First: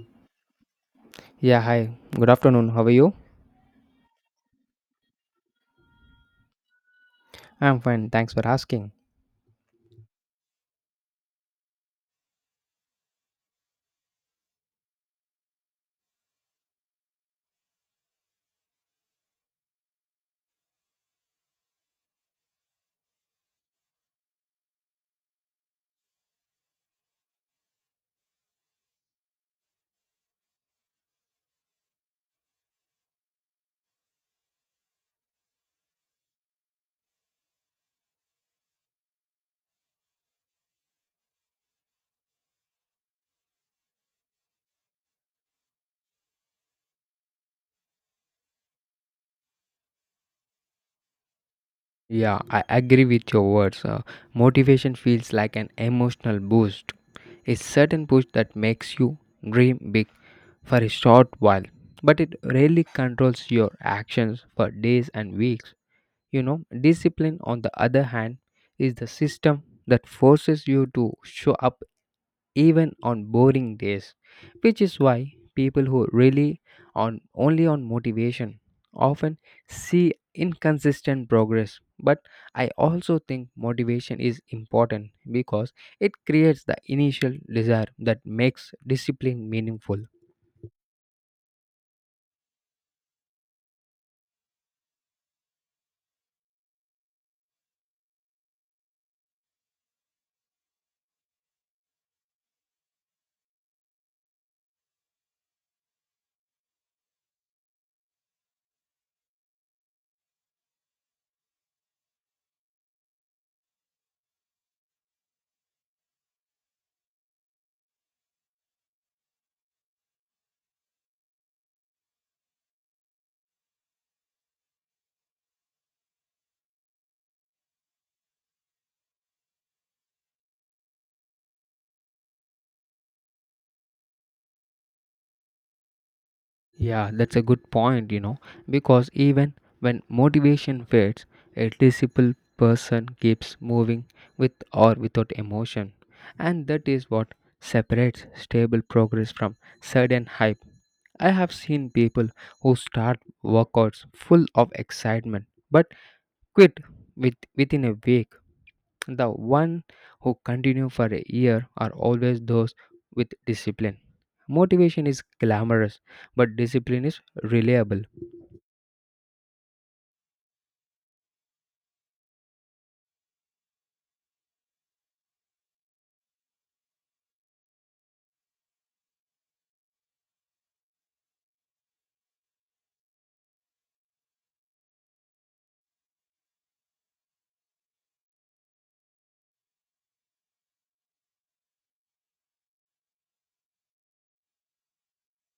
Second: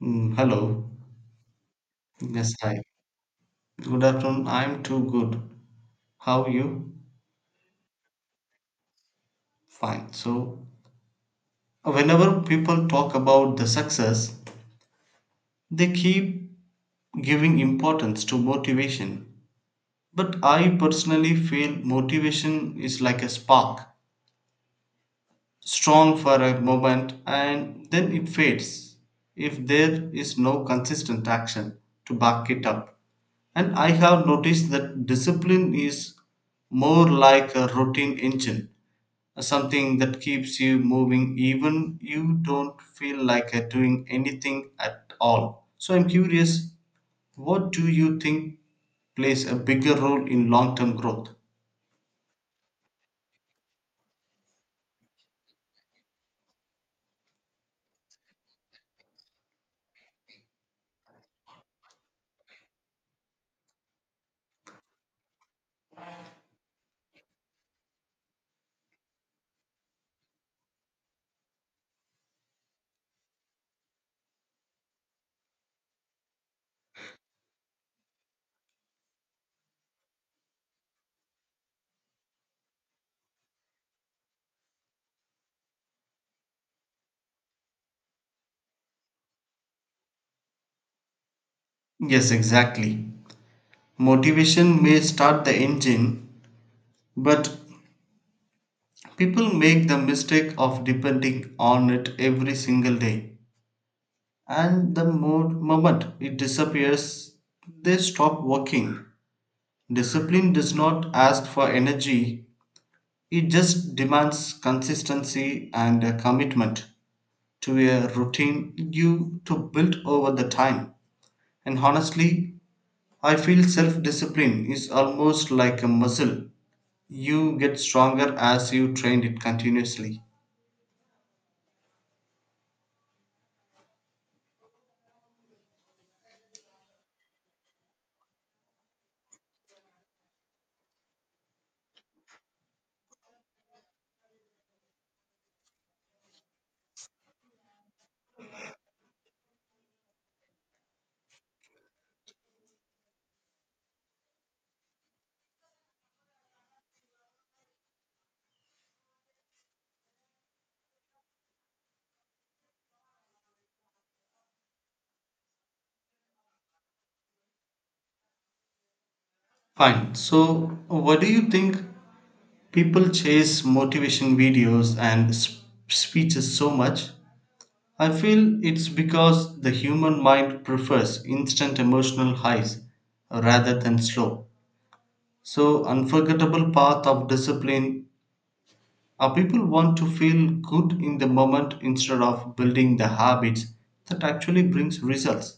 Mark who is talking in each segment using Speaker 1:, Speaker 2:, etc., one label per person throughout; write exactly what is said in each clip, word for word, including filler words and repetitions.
Speaker 1: Mm, hello.
Speaker 2: Yeah, hi. Good
Speaker 1: Yes,
Speaker 2: afternoon.
Speaker 1: hi.
Speaker 2: How are you?
Speaker 1: Good afternoon. I'm too good. How are you?
Speaker 2: I'm fine. Thanks for asking.
Speaker 1: Fine. So, whenever people talk about the success, they keep giving importance to motivation. But I personally feel motivation is like a spark, strong for a moment and then it fades if there is no consistent action to back it up. And I have noticed that discipline is more like a routine engine, something that keeps you moving even you don't feel like uh, doing anything at all. So I'm curious, what do you think plays a bigger role in long term growth?
Speaker 2: Yeah, I agree with your words. Uh, motivation feels like an emotional boost, a certain push that makes you dream big for a short while, but it rarely controls your actions for days and weeks. You know, discipline, on the other hand, is the system that forces you to show up even on boring days, which is why people who rely on only on motivation often see inconsistent progress. But I also think motivation is important because it creates the initial desire that makes discipline meaningful.
Speaker 1: Yes, exactly. Motivation may start the engine, but people make the mistake of depending on it every single day, and the mo- moment it disappears, they stop working. Discipline does not ask for energy, it just demands consistency and a commitment to a routine you to build over the time. And honestly, I feel self discipline is almost like a muscle. You get stronger as you train it continuously.
Speaker 2: Yeah, that's a good point, you know, because even when motivation fades, a disciplined person keeps moving with or without emotion. And that is what separates stable progress from sudden hype. I have seen people who start workouts full of excitement but quit with, within a week. The one who continue for a year are always those with discipline. Motivation is glamorous, but discipline is reliable.
Speaker 1: Fine. So, what do you think people chase motivation videos and sp- speeches so much? I feel it's because the human mind prefers instant emotional highs rather than slow. So, unforgettable path of discipline. Our people want to feel good in the moment instead of building the habits that actually brings results.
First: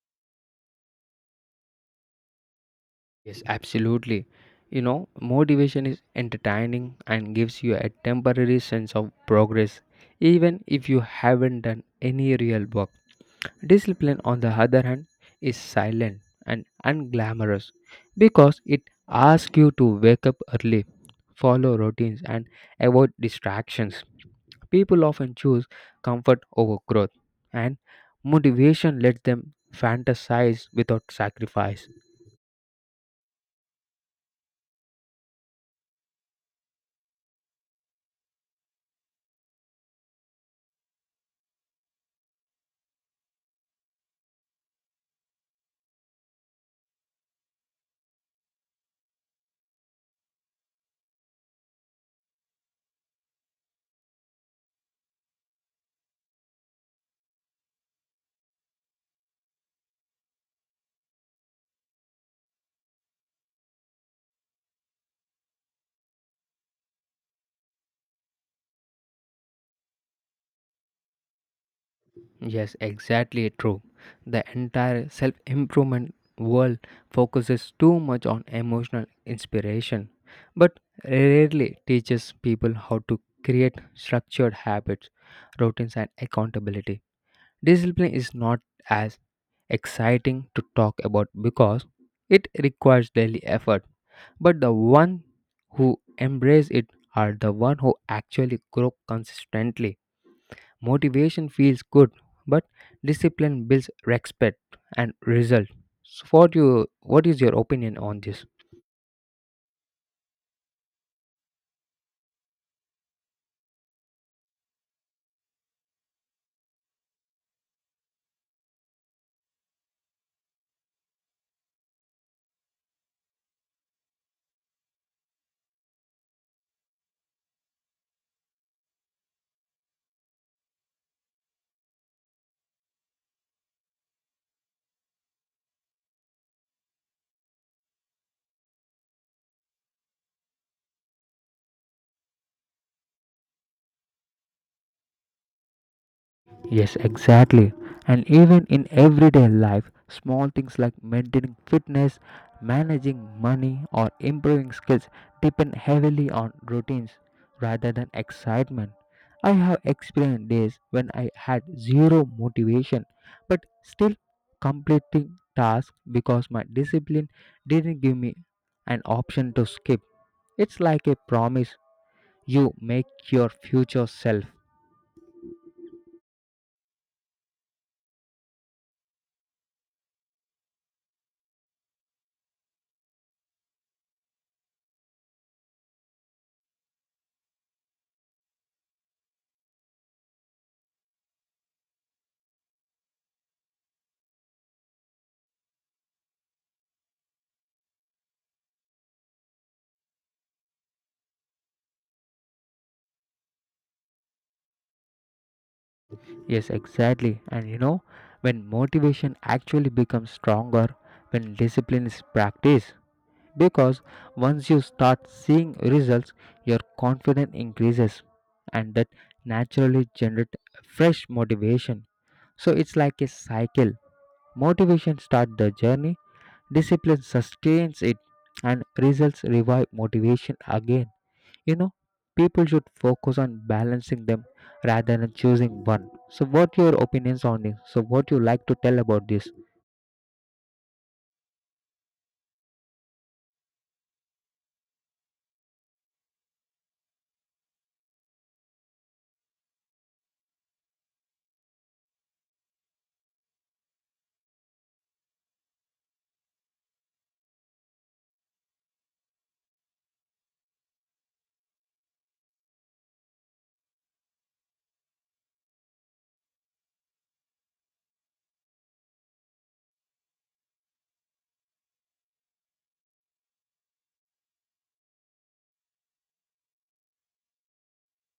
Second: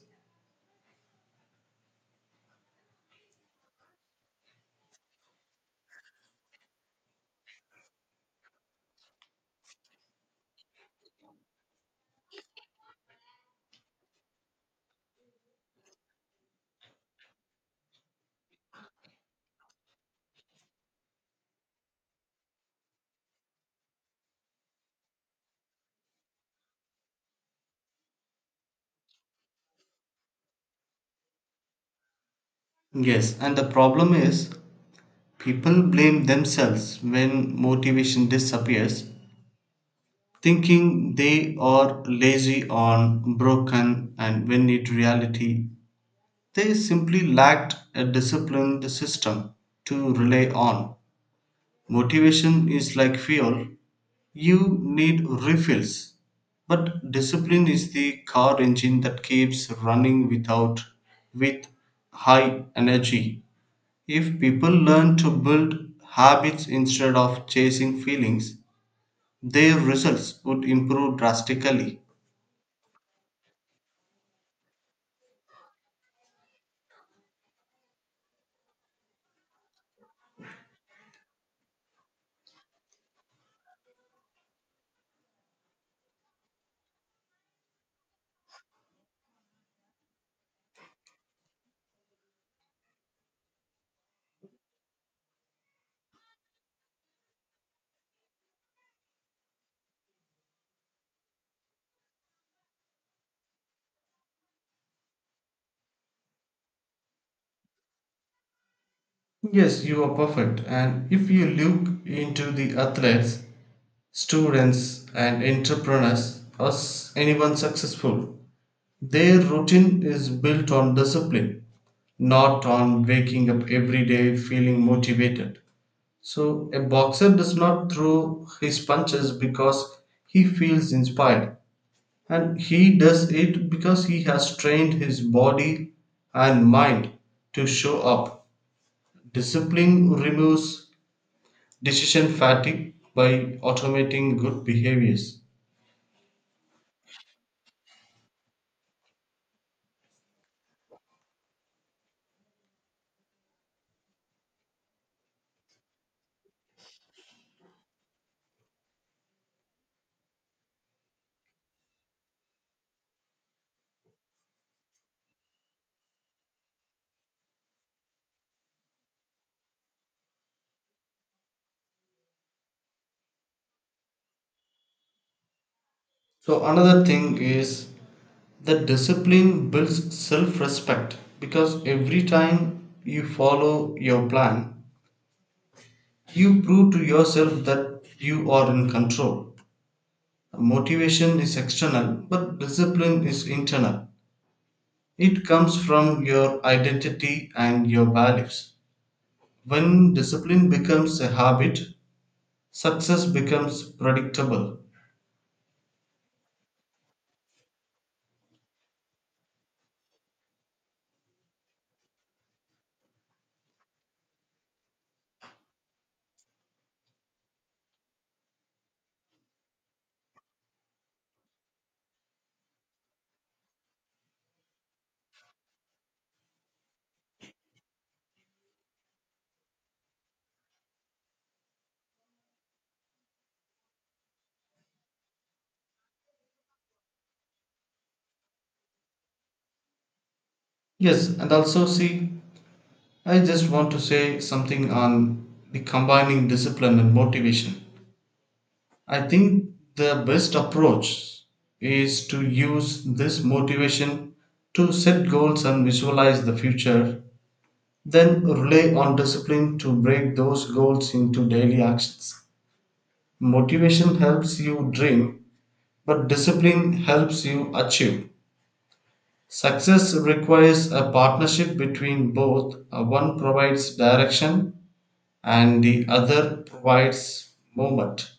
Speaker 2: Yes, absolutely. You know, motivation is entertaining and gives you a temporary sense of progress, even if you haven't done any real work. Discipline, on the other hand, is silent and unglamorous because it asks you to wake up early, follow routines, and avoid distractions. People often choose comfort over growth, and motivation lets them fantasize without sacrifice.
Speaker 1: Yes, and the problem is people blame themselves when motivation disappears thinking they are lazy or broken and when in reality they simply lacked a disciplined system to rely on. Motivation is like fuel, you need refills, but discipline is the car engine that keeps running without, with high energy. If people learn to build habits instead of chasing feelings, their results would improve drastically.
Speaker 2: Yes, exactly true. The entire self improvement world focuses too much on emotional inspiration, but rarely teaches people how to create structured habits, routines, and accountability. Discipline is not as exciting to talk about because it requires daily effort, but the one who embrace it are the one who actually grow consistently. Motivation feels good, but discipline builds respect and result. So what you what is your opinion on this?
Speaker 1: Yes, you are perfect. And if you look into the athletes, students, and entrepreneurs, or s- anyone successful, their routine is built on discipline, not on waking up every day feeling motivated. So, a boxer does not throw his punches because he feels inspired, and he does it because he has trained his body and mind to show up. Discipline removes decision fatigue by automating good behaviors.
Speaker 2: Yes, exactly. And even in everyday life, small things like maintaining fitness, managing money, or improving skills depend heavily on routines rather than excitement. I have experienced days when I had zero motivation but still completing tasks because my discipline didn't give me an option to skip. It's like a promise you make your future self.
Speaker 1: So, another thing is that discipline builds self respect because every time you follow your plan, you prove to yourself that you are in control. Motivation is external, but discipline is internal. It comes from your identity and your values. When discipline becomes a habit, success becomes predictable.
Speaker 2: Yes, exactly. And you know, when motivation actually becomes stronger when discipline is practiced, because once you start seeing results, your confidence increases and that naturally generate fresh motivation. So it's like a cycle. Motivation starts the journey, discipline sustains it, and results revive motivation again. You know, people should focus on balancing them rather than choosing one. So, what your opinions on this? So, what you like to tell about this?
Speaker 1: Yes, and also see, I just want to say something on the combining discipline and motivation. I think the best approach is to use this motivation to set goals and visualize the future, then rely on discipline to break those goals into daily actions. Motivation helps you dream, but discipline helps you achieve. Success requires a partnership between both. Uh, One provides direction, and the other provides movement.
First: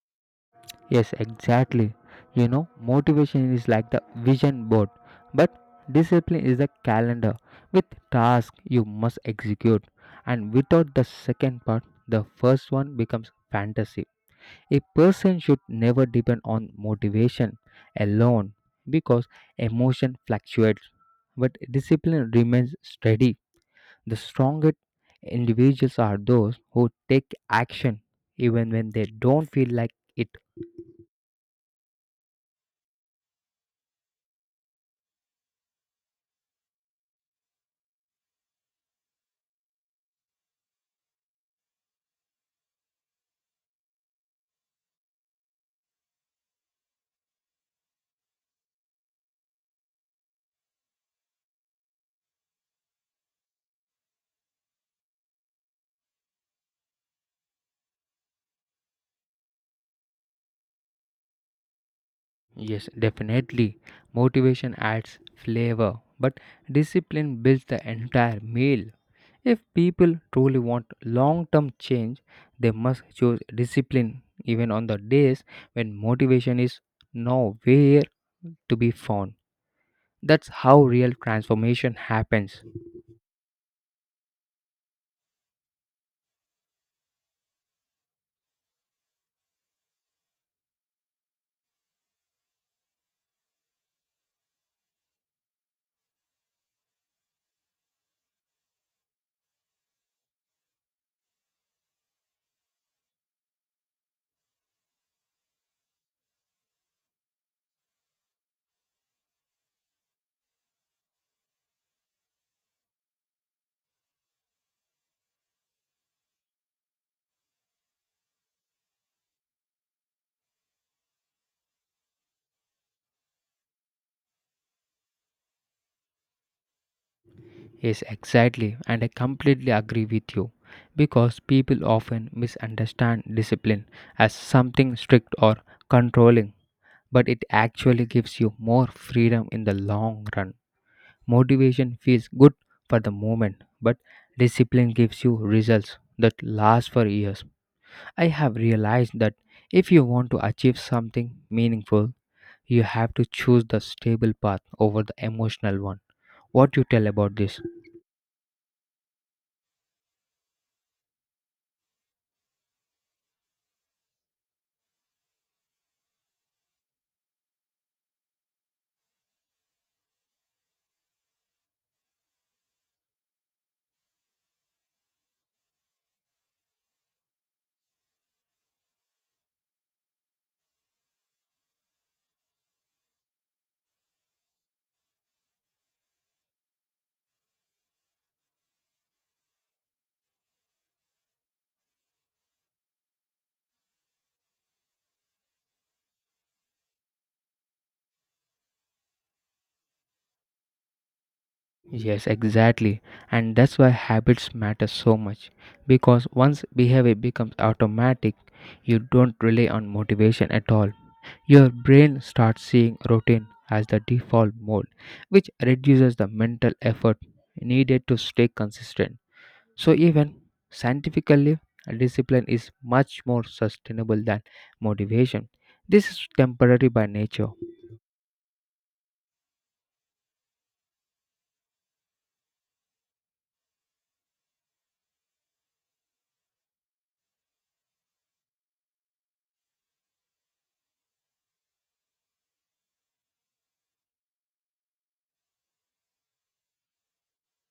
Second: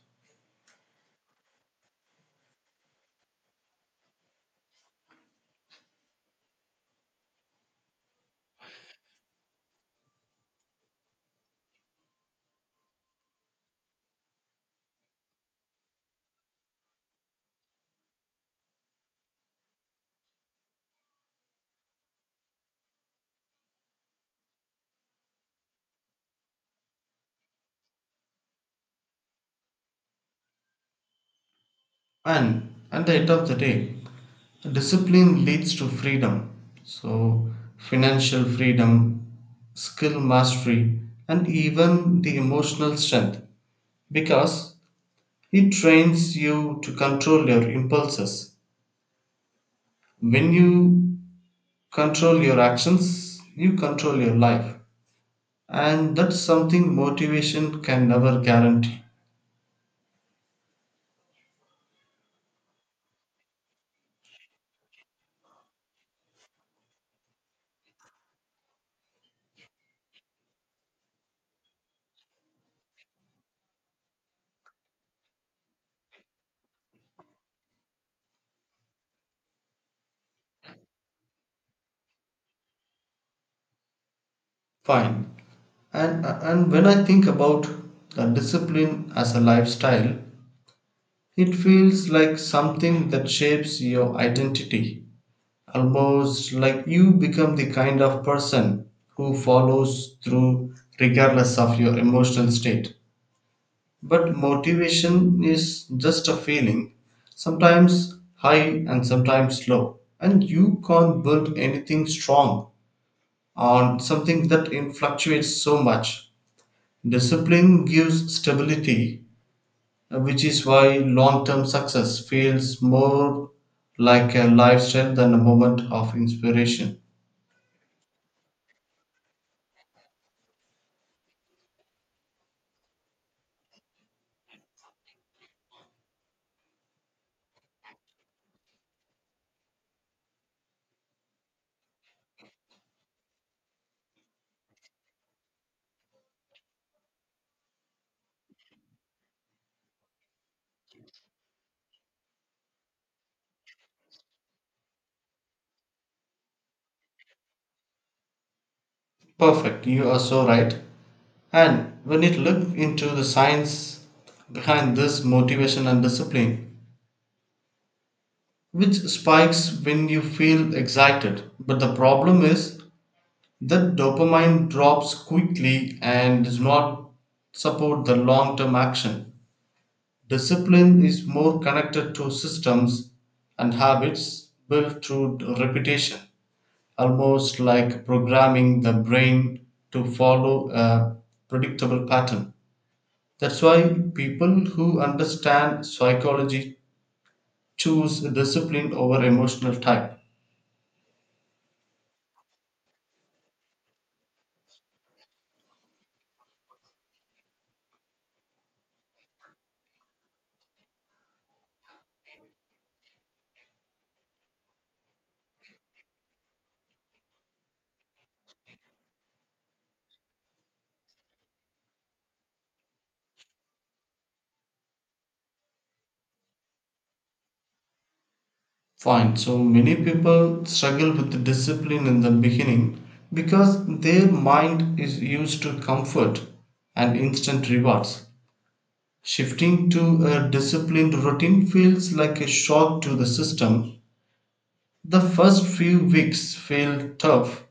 Speaker 2: Yes, exactly. You know, motivation is like the vision board, but discipline is the calendar with tasks you must execute. And without the second part, the first one becomes fantasy. A person should never depend on motivation alone because emotion fluctuates, but discipline remains steady. The strongest individuals are those who take action even when they don't feel like it.
Speaker 1: And at the end of the day, discipline leads to freedom. So, financial freedom, skill mastery, and even the emotional strength because it trains you to control your impulses. When you control your actions, you control your life. And that's something motivation can never guarantee.
Speaker 2: Yes, definitely. Motivation adds flavor, but discipline builds the entire meal. If people truly want long term change, they must choose discipline even on the days when motivation is nowhere to be found. That's how real transformation happens.
Speaker 1: Fine. And and when I think about the discipline as a lifestyle, it feels like something that shapes your identity. Almost like you become the kind of person who follows through regardless of your emotional state. But motivation is just a feeling, sometimes high and sometimes low. And you can't build anything strong on something that fluctuates so much. Discipline gives stability, uh, which is why long term success feels more like a lifestyle than a moment of inspiration.
Speaker 2: Yes, exactly, and I completely agree with you because people often misunderstand discipline as something strict or controlling but it actually gives you more freedom in the long run. Motivation feels good for the moment, but discipline gives you results that last for years. I have realized that if you want to achieve something meaningful, you have to choose the stable path over the emotional one. What you tell about this?
Speaker 1: Perfect, you are so right. And when you look into the science behind this motivation and discipline, which spikes when you feel excited. But the problem is that dopamine drops quickly and does not support the long term action. Discipline is more connected to systems and habits built through repetition, almost like programming the brain to follow a predictable pattern. That's why people who understand psychology choose discipline over emotional type.
Speaker 2: Yes, exactly. And that's why habits matter so much because once behavior becomes automatic, you don't rely on motivation at all. Your brain starts seeing routine as the default mode, which reduces the mental effort needed to stay consistent. So, even scientifically, discipline is much more sustainable than motivation. This is temporary by nature.
Speaker 1: Fine, so many people struggle with discipline in the beginning because their mind is used to comfort and instant rewards. Shifting to a disciplined routine feels like a shock to the system. The first few weeks feel tough,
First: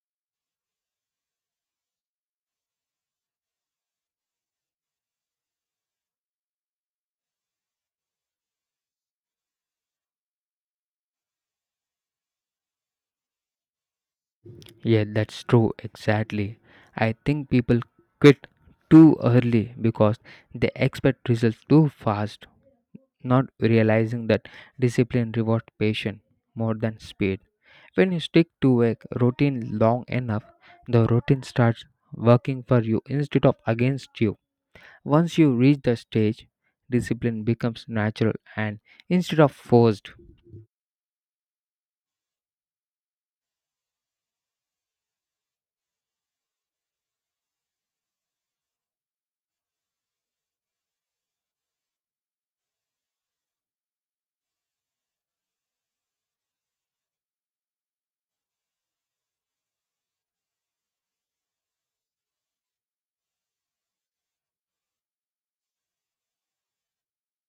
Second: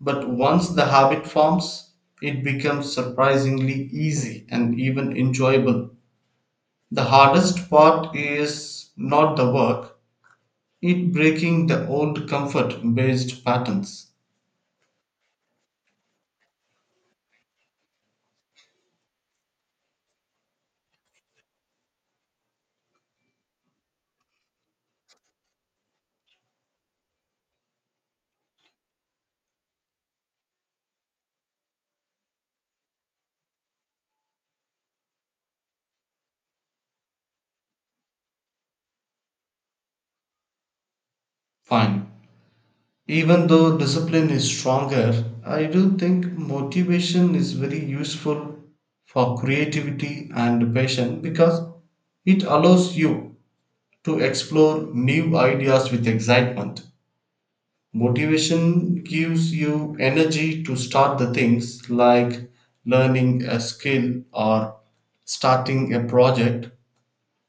Speaker 1: but once the habit forms, it becomes surprisingly easy and even enjoyable. The hardest part is not the work, it breaking the old comfort based patterns.
Speaker 2: Yeah, that's true, exactly. I think people quit too early because they expect results too fast not realizing that discipline rewards patience more than speed. When you stick to a routine long enough, the routine starts working for you instead of against you. Once you reach the stage, discipline becomes natural and instead of forced.
Speaker 1: Fine. Even though discipline is stronger, I do think motivation is very useful for creativity and passion because it allows you to explore new ideas with excitement. Motivation gives you energy to start the things like learning a skill or starting a project,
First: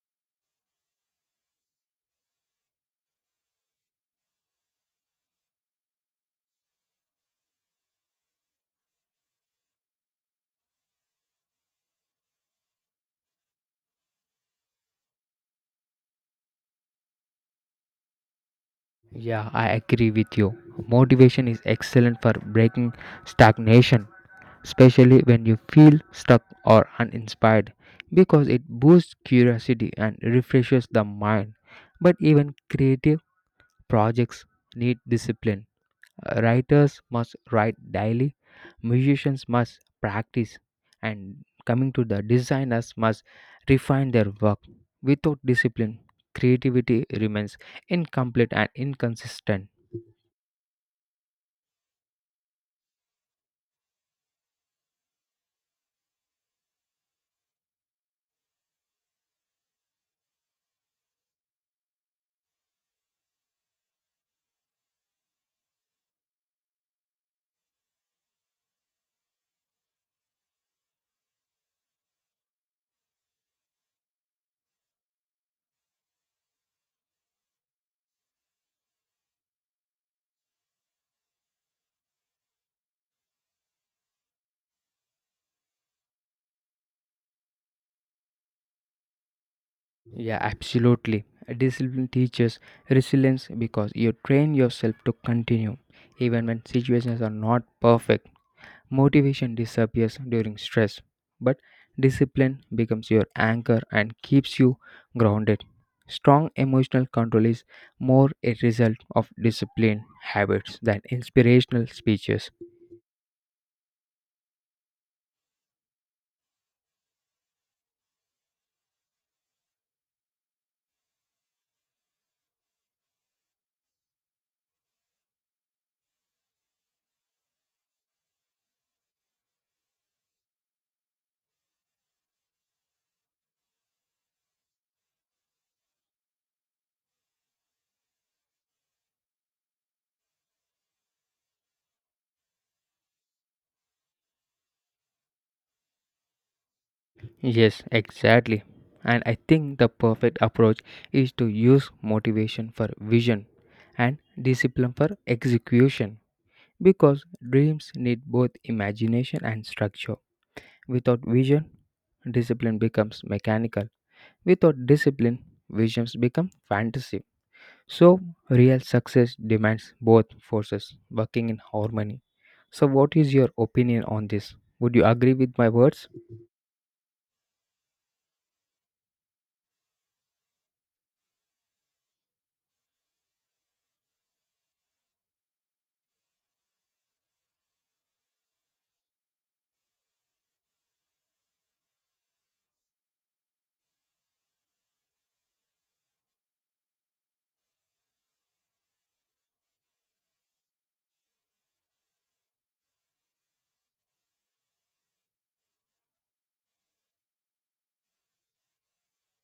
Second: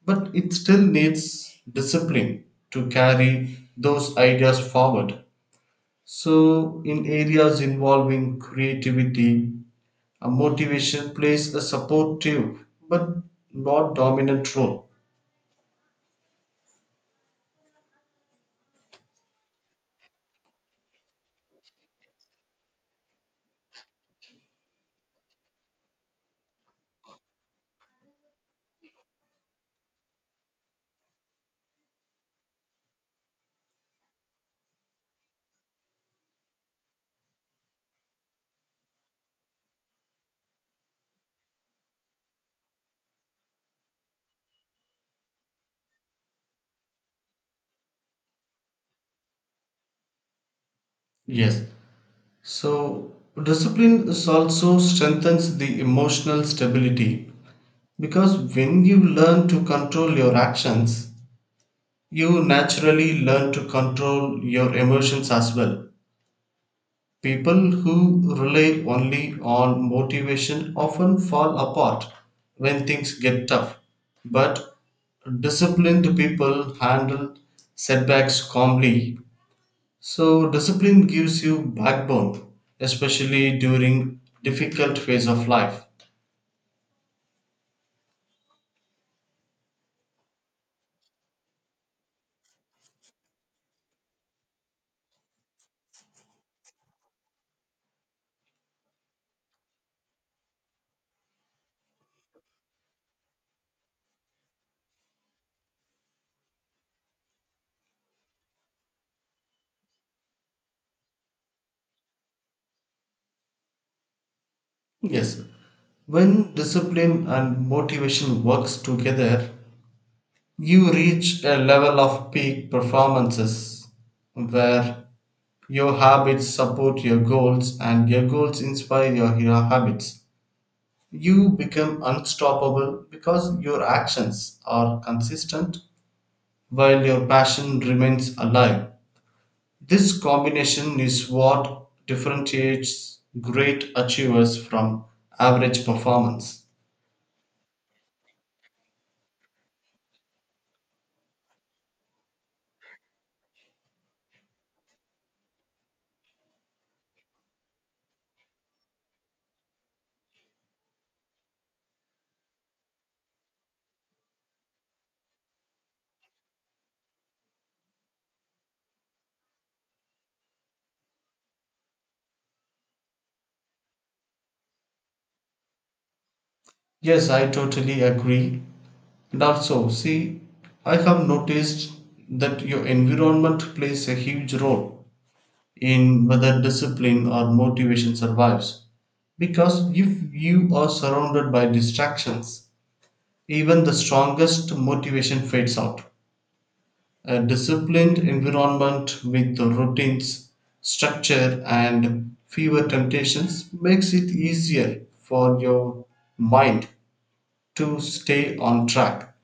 Speaker 1: but it still needs discipline to carry those ideas forward. So, in areas involving creativity, a motivation plays a supportive but not dominant role.
Speaker 2: Yeah, I agree with you. Motivation is excellent for breaking stagnation, especially when you feel stuck or uninspired, because it boosts curiosity and refreshes the mind. But even creative projects need discipline. Writers must write daily, musicians must practice, and coming to the designers must refine their work. Without discipline, creativity remains incomplete and inconsistent.
Speaker 1: Yes. So, discipline is also strengthens the emotional stability because when you learn to control your actions, you naturally learn to control your emotions as well. People who rely only on motivation often fall apart when things get tough, but disciplined people handle setbacks calmly. So, discipline gives you backbone, especially during difficult phase of life.
Speaker 2: Yeah, absolutely. Discipline teaches resilience because you train yourself to continue even when situations are not perfect. Motivation disappears during stress, but discipline becomes your anchor and keeps you grounded. Strong emotional control is more a result of disciplined habits than inspirational speeches.
Speaker 1: Yes, when discipline and motivation works together, you reach a level of peak performances where your habits support your goals and your goals inspire your, your habits. You become unstoppable because your actions are consistent while your passion remains alive. This combination is what differentiates great achievers from average performance.
Speaker 2: Yes, exactly. And I think the perfect approach is to use motivation for vision and discipline for execution because dreams need both imagination and structure. Without vision, discipline becomes mechanical. Without discipline, visions become fantasy. So, real success demands both forces working in harmony. So, what is your opinion on this? Would you agree with my words?
Speaker 1: Yes, I totally agree. That's so. See, I have noticed that your environment plays a huge role in whether discipline or motivation survives. Because if you are surrounded by distractions, even the strongest motivation fades out. A disciplined environment with the routines, structure, and fewer temptations makes it easier for your mind to stay on track.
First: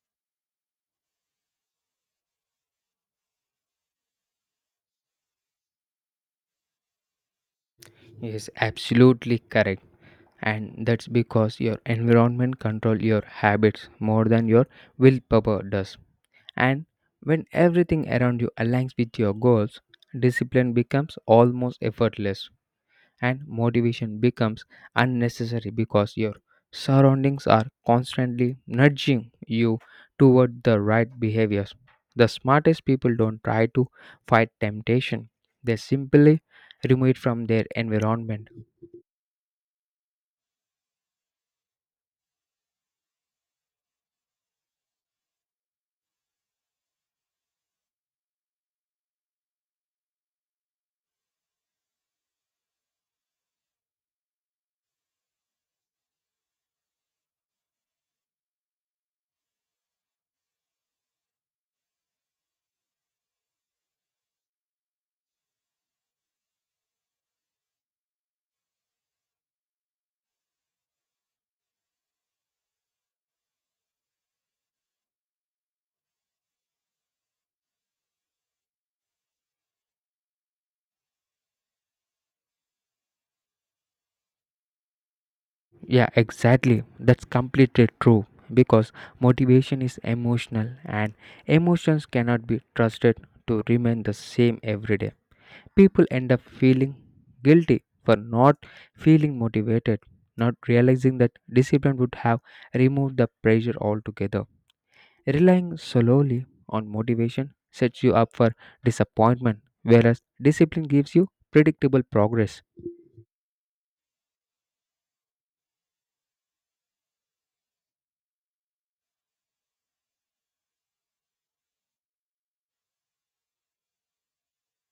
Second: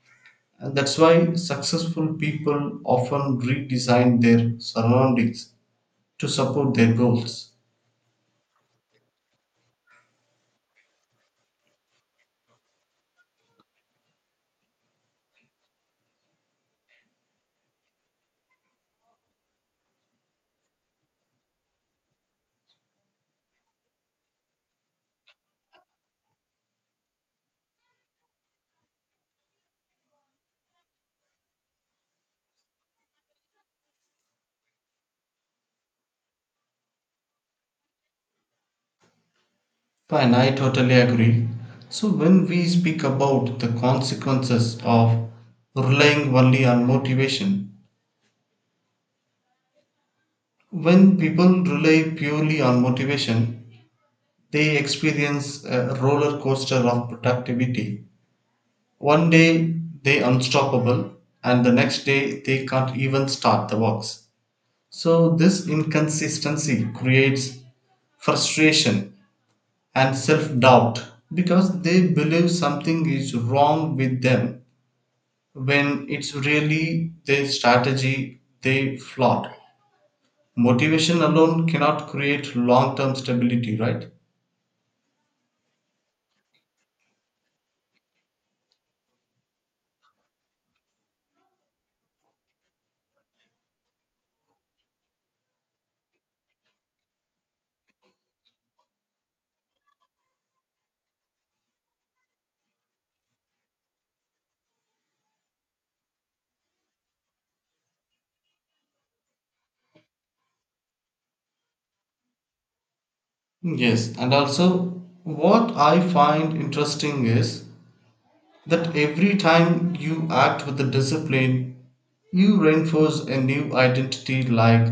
Speaker 1: And that's why successful people often redesign their surroundings to support their goals.
Speaker 2: Yes, absolutely correct. And that's because your environment control your habits more than your willpower does, and when everything around you aligns with your goals, discipline becomes almost effortless and motivation becomes unnecessary because your surroundings are constantly nudging you toward the right behaviors. The smartest people don't try to fight temptation, they simply remove it from their environment.
Speaker 1: Fine, I totally agree. So, when we speak about the consequences of relying only on motivation, when people rely purely on motivation, they experience a roller coaster of productivity. One day they unstoppable, and the next day they can't even start the works. So, this inconsistency creates frustration and self doubt because they believe something is wrong with them when it's really their strategy they flawed. Motivation alone cannot create long term stability, right?
Speaker 2: Yeah, exactly. That's completely true because motivation is emotional and emotions cannot be trusted to remain the same every day. People end up feeling guilty for not feeling motivated, not realizing that discipline would have removed the pressure altogether. Relying solely on motivation sets you up for disappointment, whereas discipline gives you predictable progress.
Speaker 1: Yes, and also what I find interesting is that every time you act with the discipline, you reinforce a new identity like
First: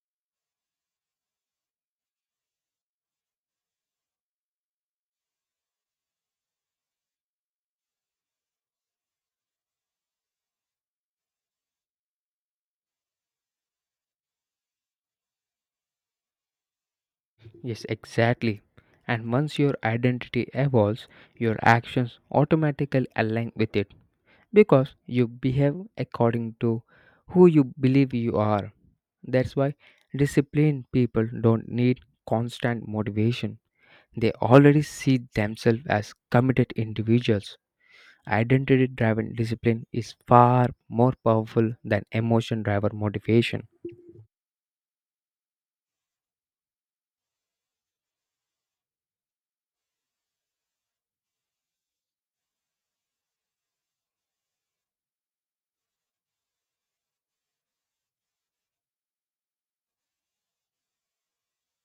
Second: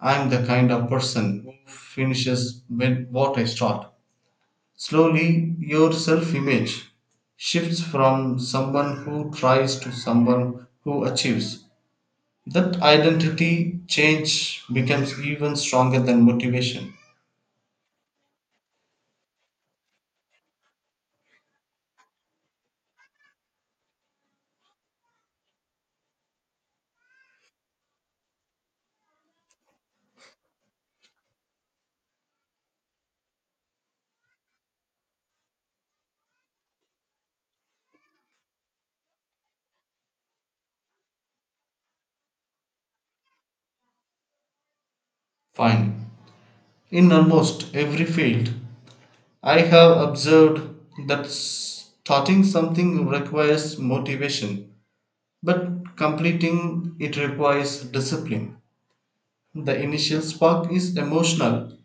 Speaker 1: I'm the kind of person who finishes when what I start. Slowly, your self image shifts from someone who tries to someone who achieves. That identity change becomes even stronger than motivation.
Speaker 2: Yes, exactly. And once your identity evolves, your actions automatically align with it because you behave according to who you believe you are. That's why disciplined people don't need constant motivation. They already see themselves as committed individuals. Identity driven discipline is far more powerful than emotion driven motivation.
Speaker 1: Fine. In almost every field, I have observed that starting something requires motivation, but completing it requires discipline. The initial spark is emotional,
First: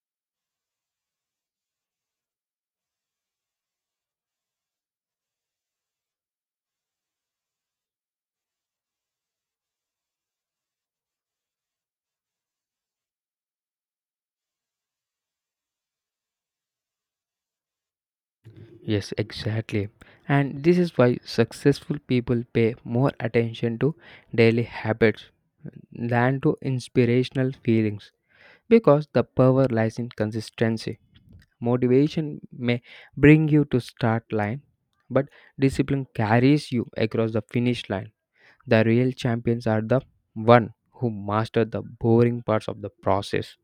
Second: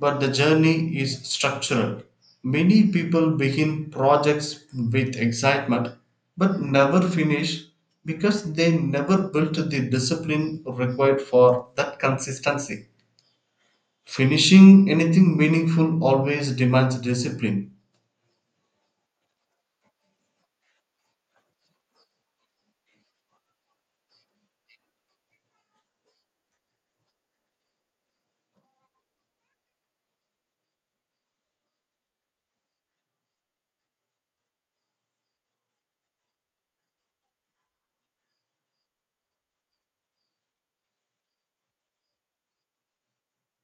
Speaker 1: but the journey is structural. Many people begin projects with excitement but never finish because they never built the discipline required for that consistency. Finishing anything meaningful always demands discipline.
Speaker 2: Yes, exactly. And this is why successful people pay more attention to daily habits than to inspirational feelings because the power lies in consistency. Motivation may bring you to start line, but discipline carries you across the finish line. The real champions are the one who master the boring parts of the process.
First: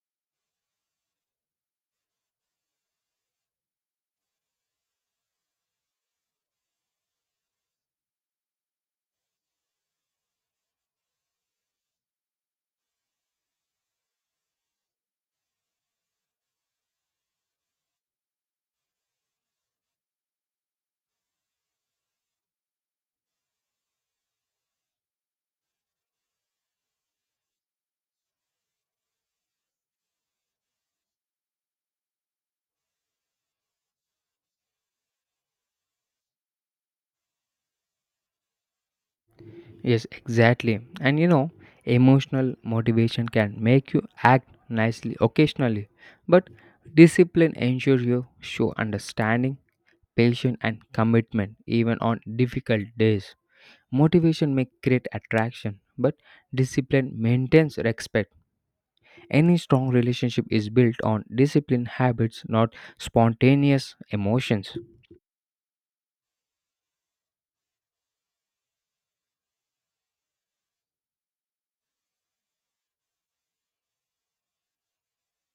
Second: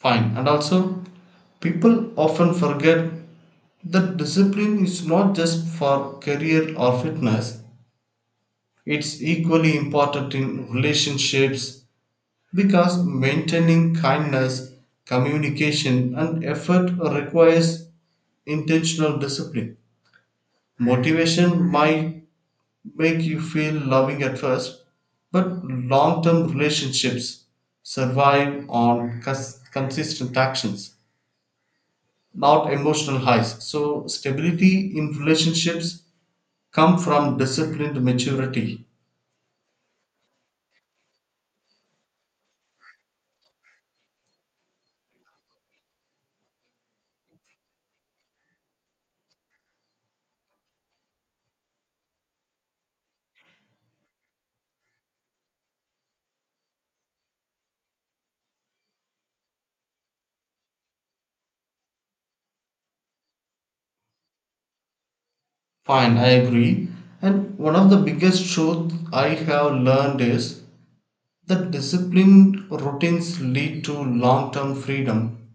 Speaker 1: Fine. And also, people often forget that discipline is not just for career or fitness, it's equally important in relationships because maintaining kindness, communication, and effort requires intentional discipline. Motivation might make you feel loving at first, but long term relationships survive on cons- consistent actions, not emotional highs. So stability in relationships come from disciplined maturity.
Speaker 2: Yes, exactly. And you know, emotional motivation can make you act nicely occasionally, but discipline ensures you show understanding, patience, and commitment even on difficult days. Motivation may create attraction, but discipline maintains respect. Any strong relationship is built on discipline habits, not spontaneous emotions.
Speaker 1: Fine, I agree. And one of the biggest truth I have learned is that disciplined routines lead to long-term freedom,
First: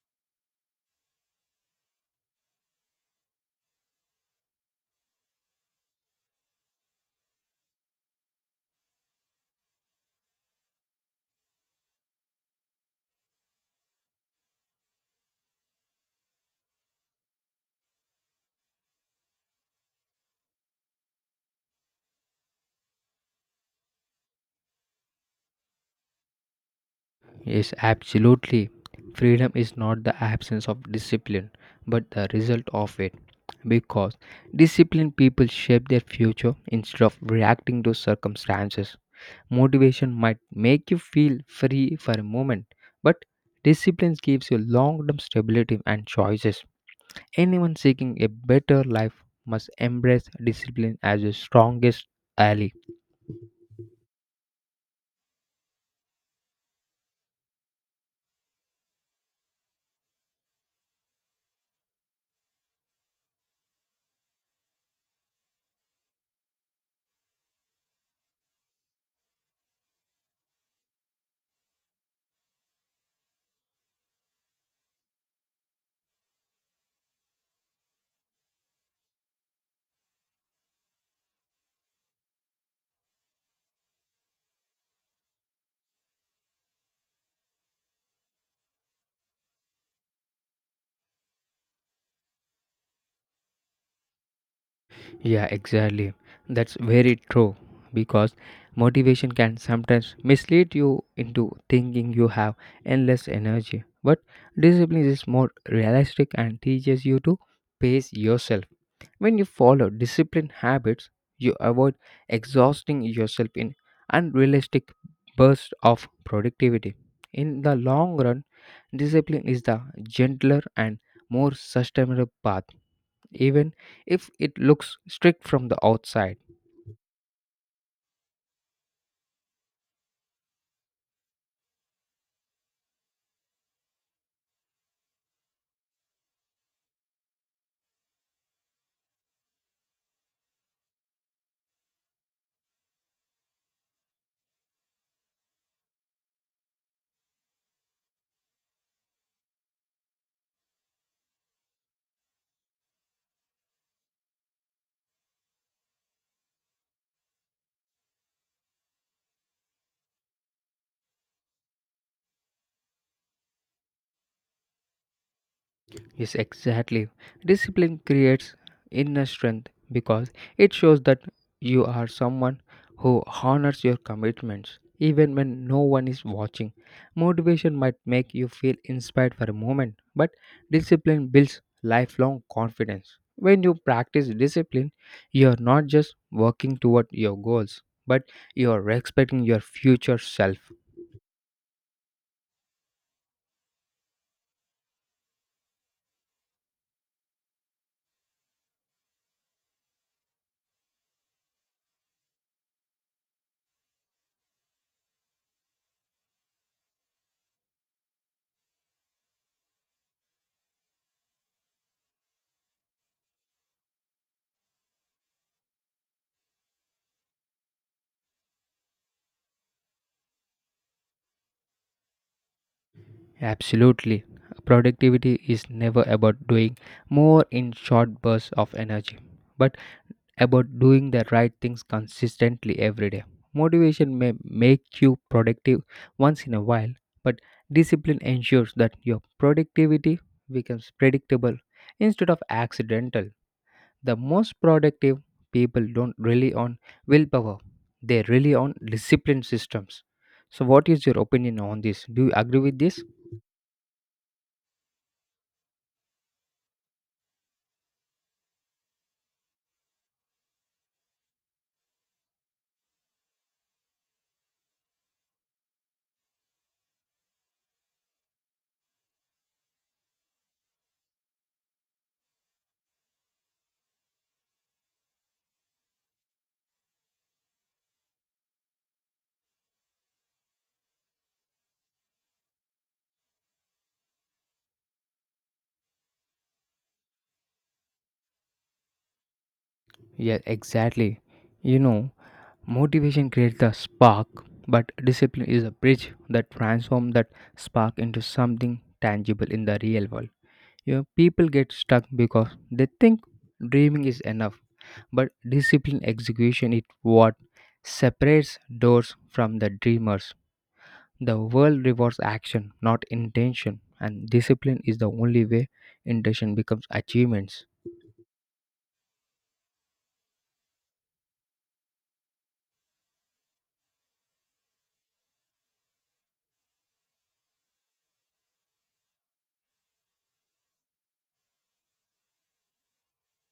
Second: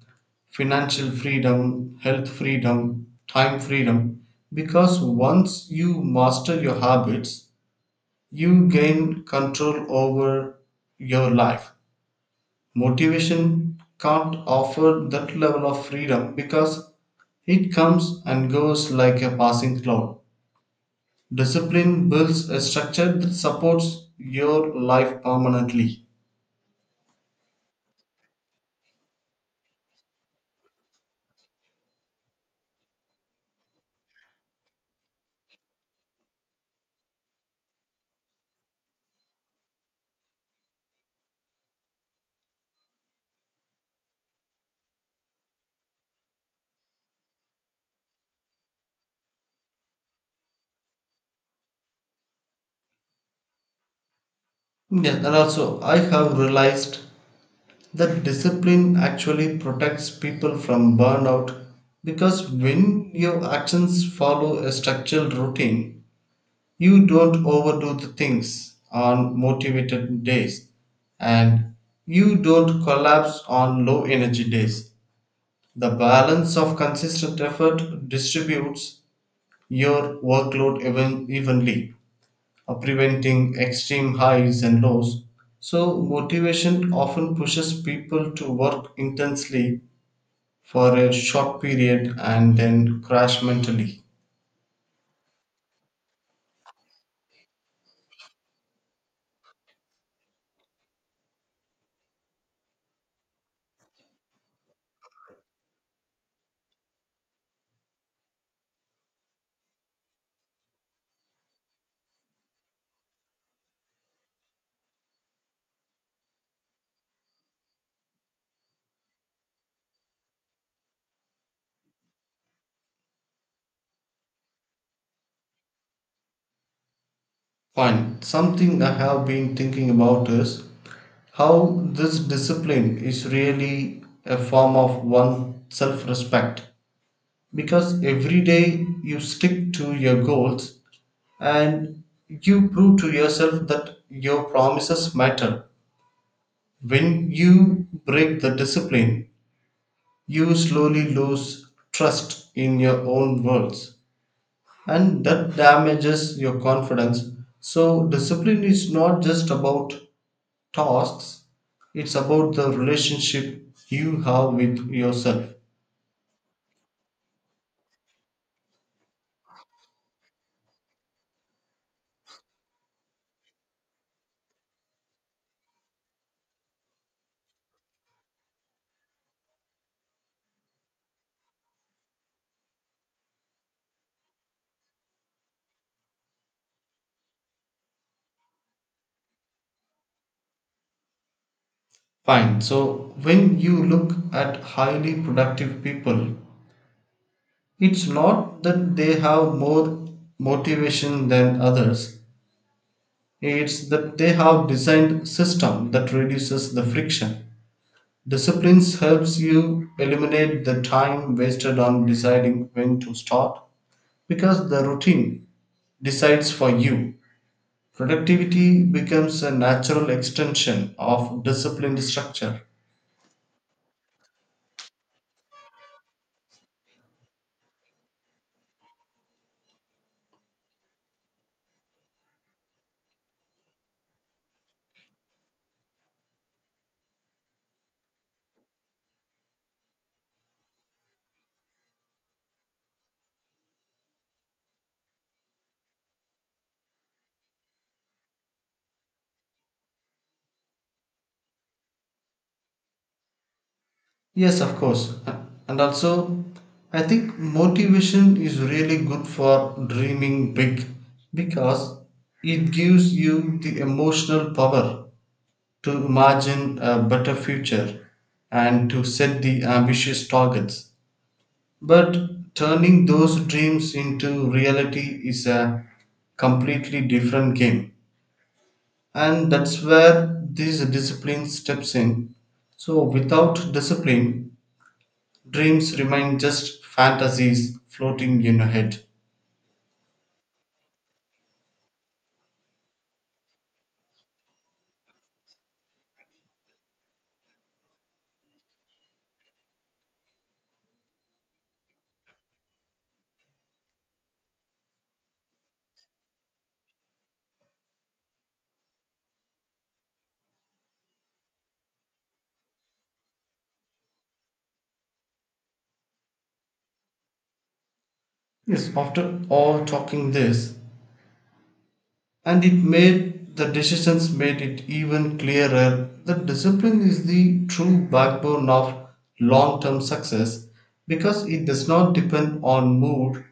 Speaker 1: financial freedom, health freedom, time freedom. Because once you master your habits, you gain control over your life. Motivation can't offer that level of freedom because it comes and goes like a passing cloud. Discipline builds a structure that supports your life permanently.
Speaker 2: Yes, absolutely. Freedom is not the absence of discipline, but the result of it. Because disciplined people shape their future instead of reacting to circumstances. Motivation might make you feel free for a moment, but discipline gives you long term stability and choices. Anyone seeking a better life must embrace discipline as your strongest ally.
Speaker 1: Yes, and also I have realized that discipline actually protects people from burnout because when your actions follow a structured routine, you don't overdo the things on motivated days and you don't collapse on low energy days. The balance of consistent effort distributes your workload even, evenly, uh, preventing extreme highs and lows. So, motivation often pushes people to work intensely for a short period and then crash mentally.
Speaker 2: Yeah, exactly. That's very true because motivation can sometimes mislead you into thinking you have endless energy. But discipline is more realistic and teaches you to pace yourself. When you follow disciplined habits, you avoid exhausting yourself in unrealistic bursts of productivity. In the long run, discipline is the gentler and more sustainable path even if it looks strict from the outside.
Speaker 1: Fine. Something I have been thinking about is how this discipline is really a form of one self respect because every day you stick to your goals and you prove to yourself that your promises matter. When you break the discipline, you slowly lose trust in your own words and that damages your confidence. So, discipline is not just about tasks, it's about the relationship you have with yourself.
Speaker 2: Yes, exactly. Discipline creates inner strength because it shows that you are someone who honors your commitments even when no one is watching. Motivation might make you feel inspired for a moment, but discipline builds lifelong confidence. When you practice discipline, you are not just working toward your goals, but you are respecting your future self.
Speaker 1: Fine, so when you look at highly productive people, it's not that they have more motivation than others, it's that they have designed system that reduces the friction. Disciplines helps you eliminate the time wasted on deciding when to start because the routine decides for you. Productivity becomes a natural extension of disciplined structure.
Speaker 2: Absolutely. Productivity is never about doing more in short bursts of energy, but about doing the right things consistently every day. Motivation may make you productive once in a while, but discipline ensures that your productivity becomes predictable instead of accidental. The most productive people don't rely on willpower, they rely on discipline systems. So, what is your opinion on this? Do you agree with this?
Speaker 1: Yes, of course. And also, I think motivation is really good for dreaming big because it gives you the emotional power to imagine a better future and to set the ambitious targets. But turning those dreams into reality is a completely different game, and that's where this discipline steps in. So without discipline, dreams remain just fantasies floating in your head.
Speaker 2: Yeah, exactly. You know, motivation creates the spark, but discipline is a bridge that transforms that spark into something tangible in the real world. You know, people get stuck because they think dreaming is enough, but discipline execution is what separates those from the dreamers. The world rewards action, not intention, and discipline is the only way intention becomes achievements.
Speaker 1: Yes, after all talking this and it made the decisions made it even clearer that discipline is the true backbone of long-term success because it does not depend on mood,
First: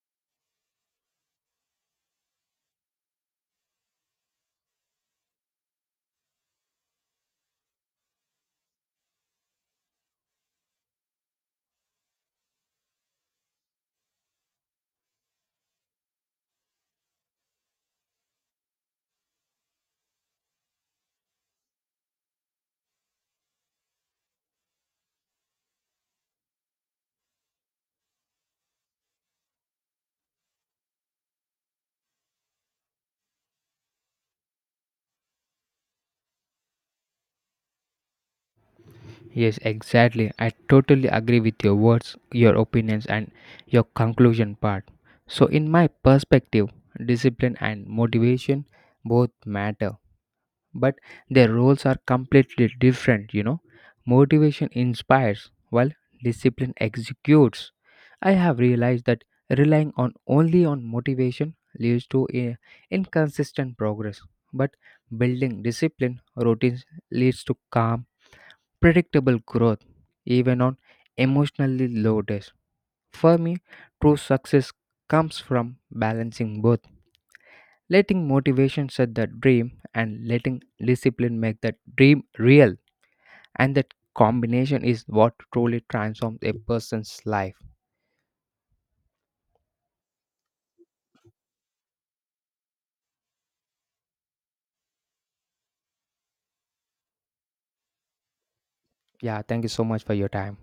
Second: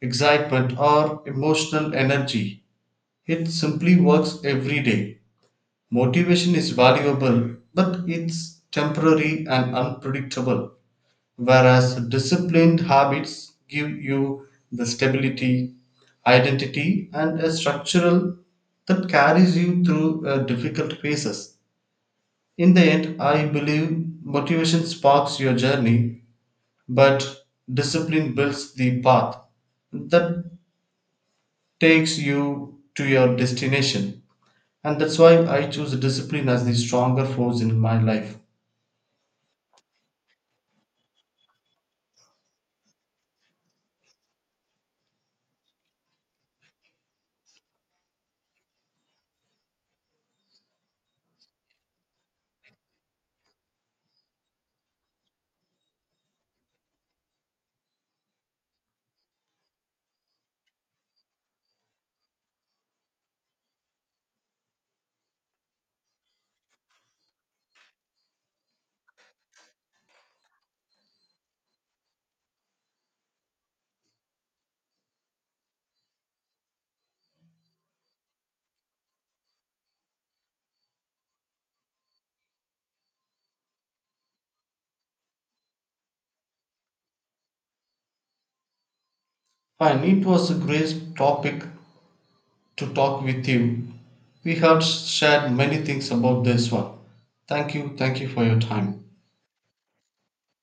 Speaker 1: excitement or emotional energy, it simply works every day. Motivation is valuable, but it's temporary and unpredictable, whereas disciplined habits give you the stability, identity, and a structural that carries you through uh, difficult phases. In the end, I believe motivation sparks your journey, but discipline builds the path that takes you to your destination. And that's why I choose discipline as the stronger force in my life.
Speaker 2: Yes, exactly. I totally agree with your words, your opinions, and your conclusion part. So, in my perspective, discipline and motivation both matter, but their roles are completely different, you know. Motivation inspires, while discipline executes. I have realized that relying on only on motivation leads to a inconsistent progress, but building discipline routines leads to calm predictable growth, even on emotionally low days. For me, true success comes from balancing both, letting motivation set the dream and letting discipline make that dream real. And that combination is what truly transforms a person's life.
Speaker 1: Fine, it was a great topic to talk with you. We have shared many things about this one. Thank you, thank you for your time.
Speaker 2: Yeah, thank you so much for your time.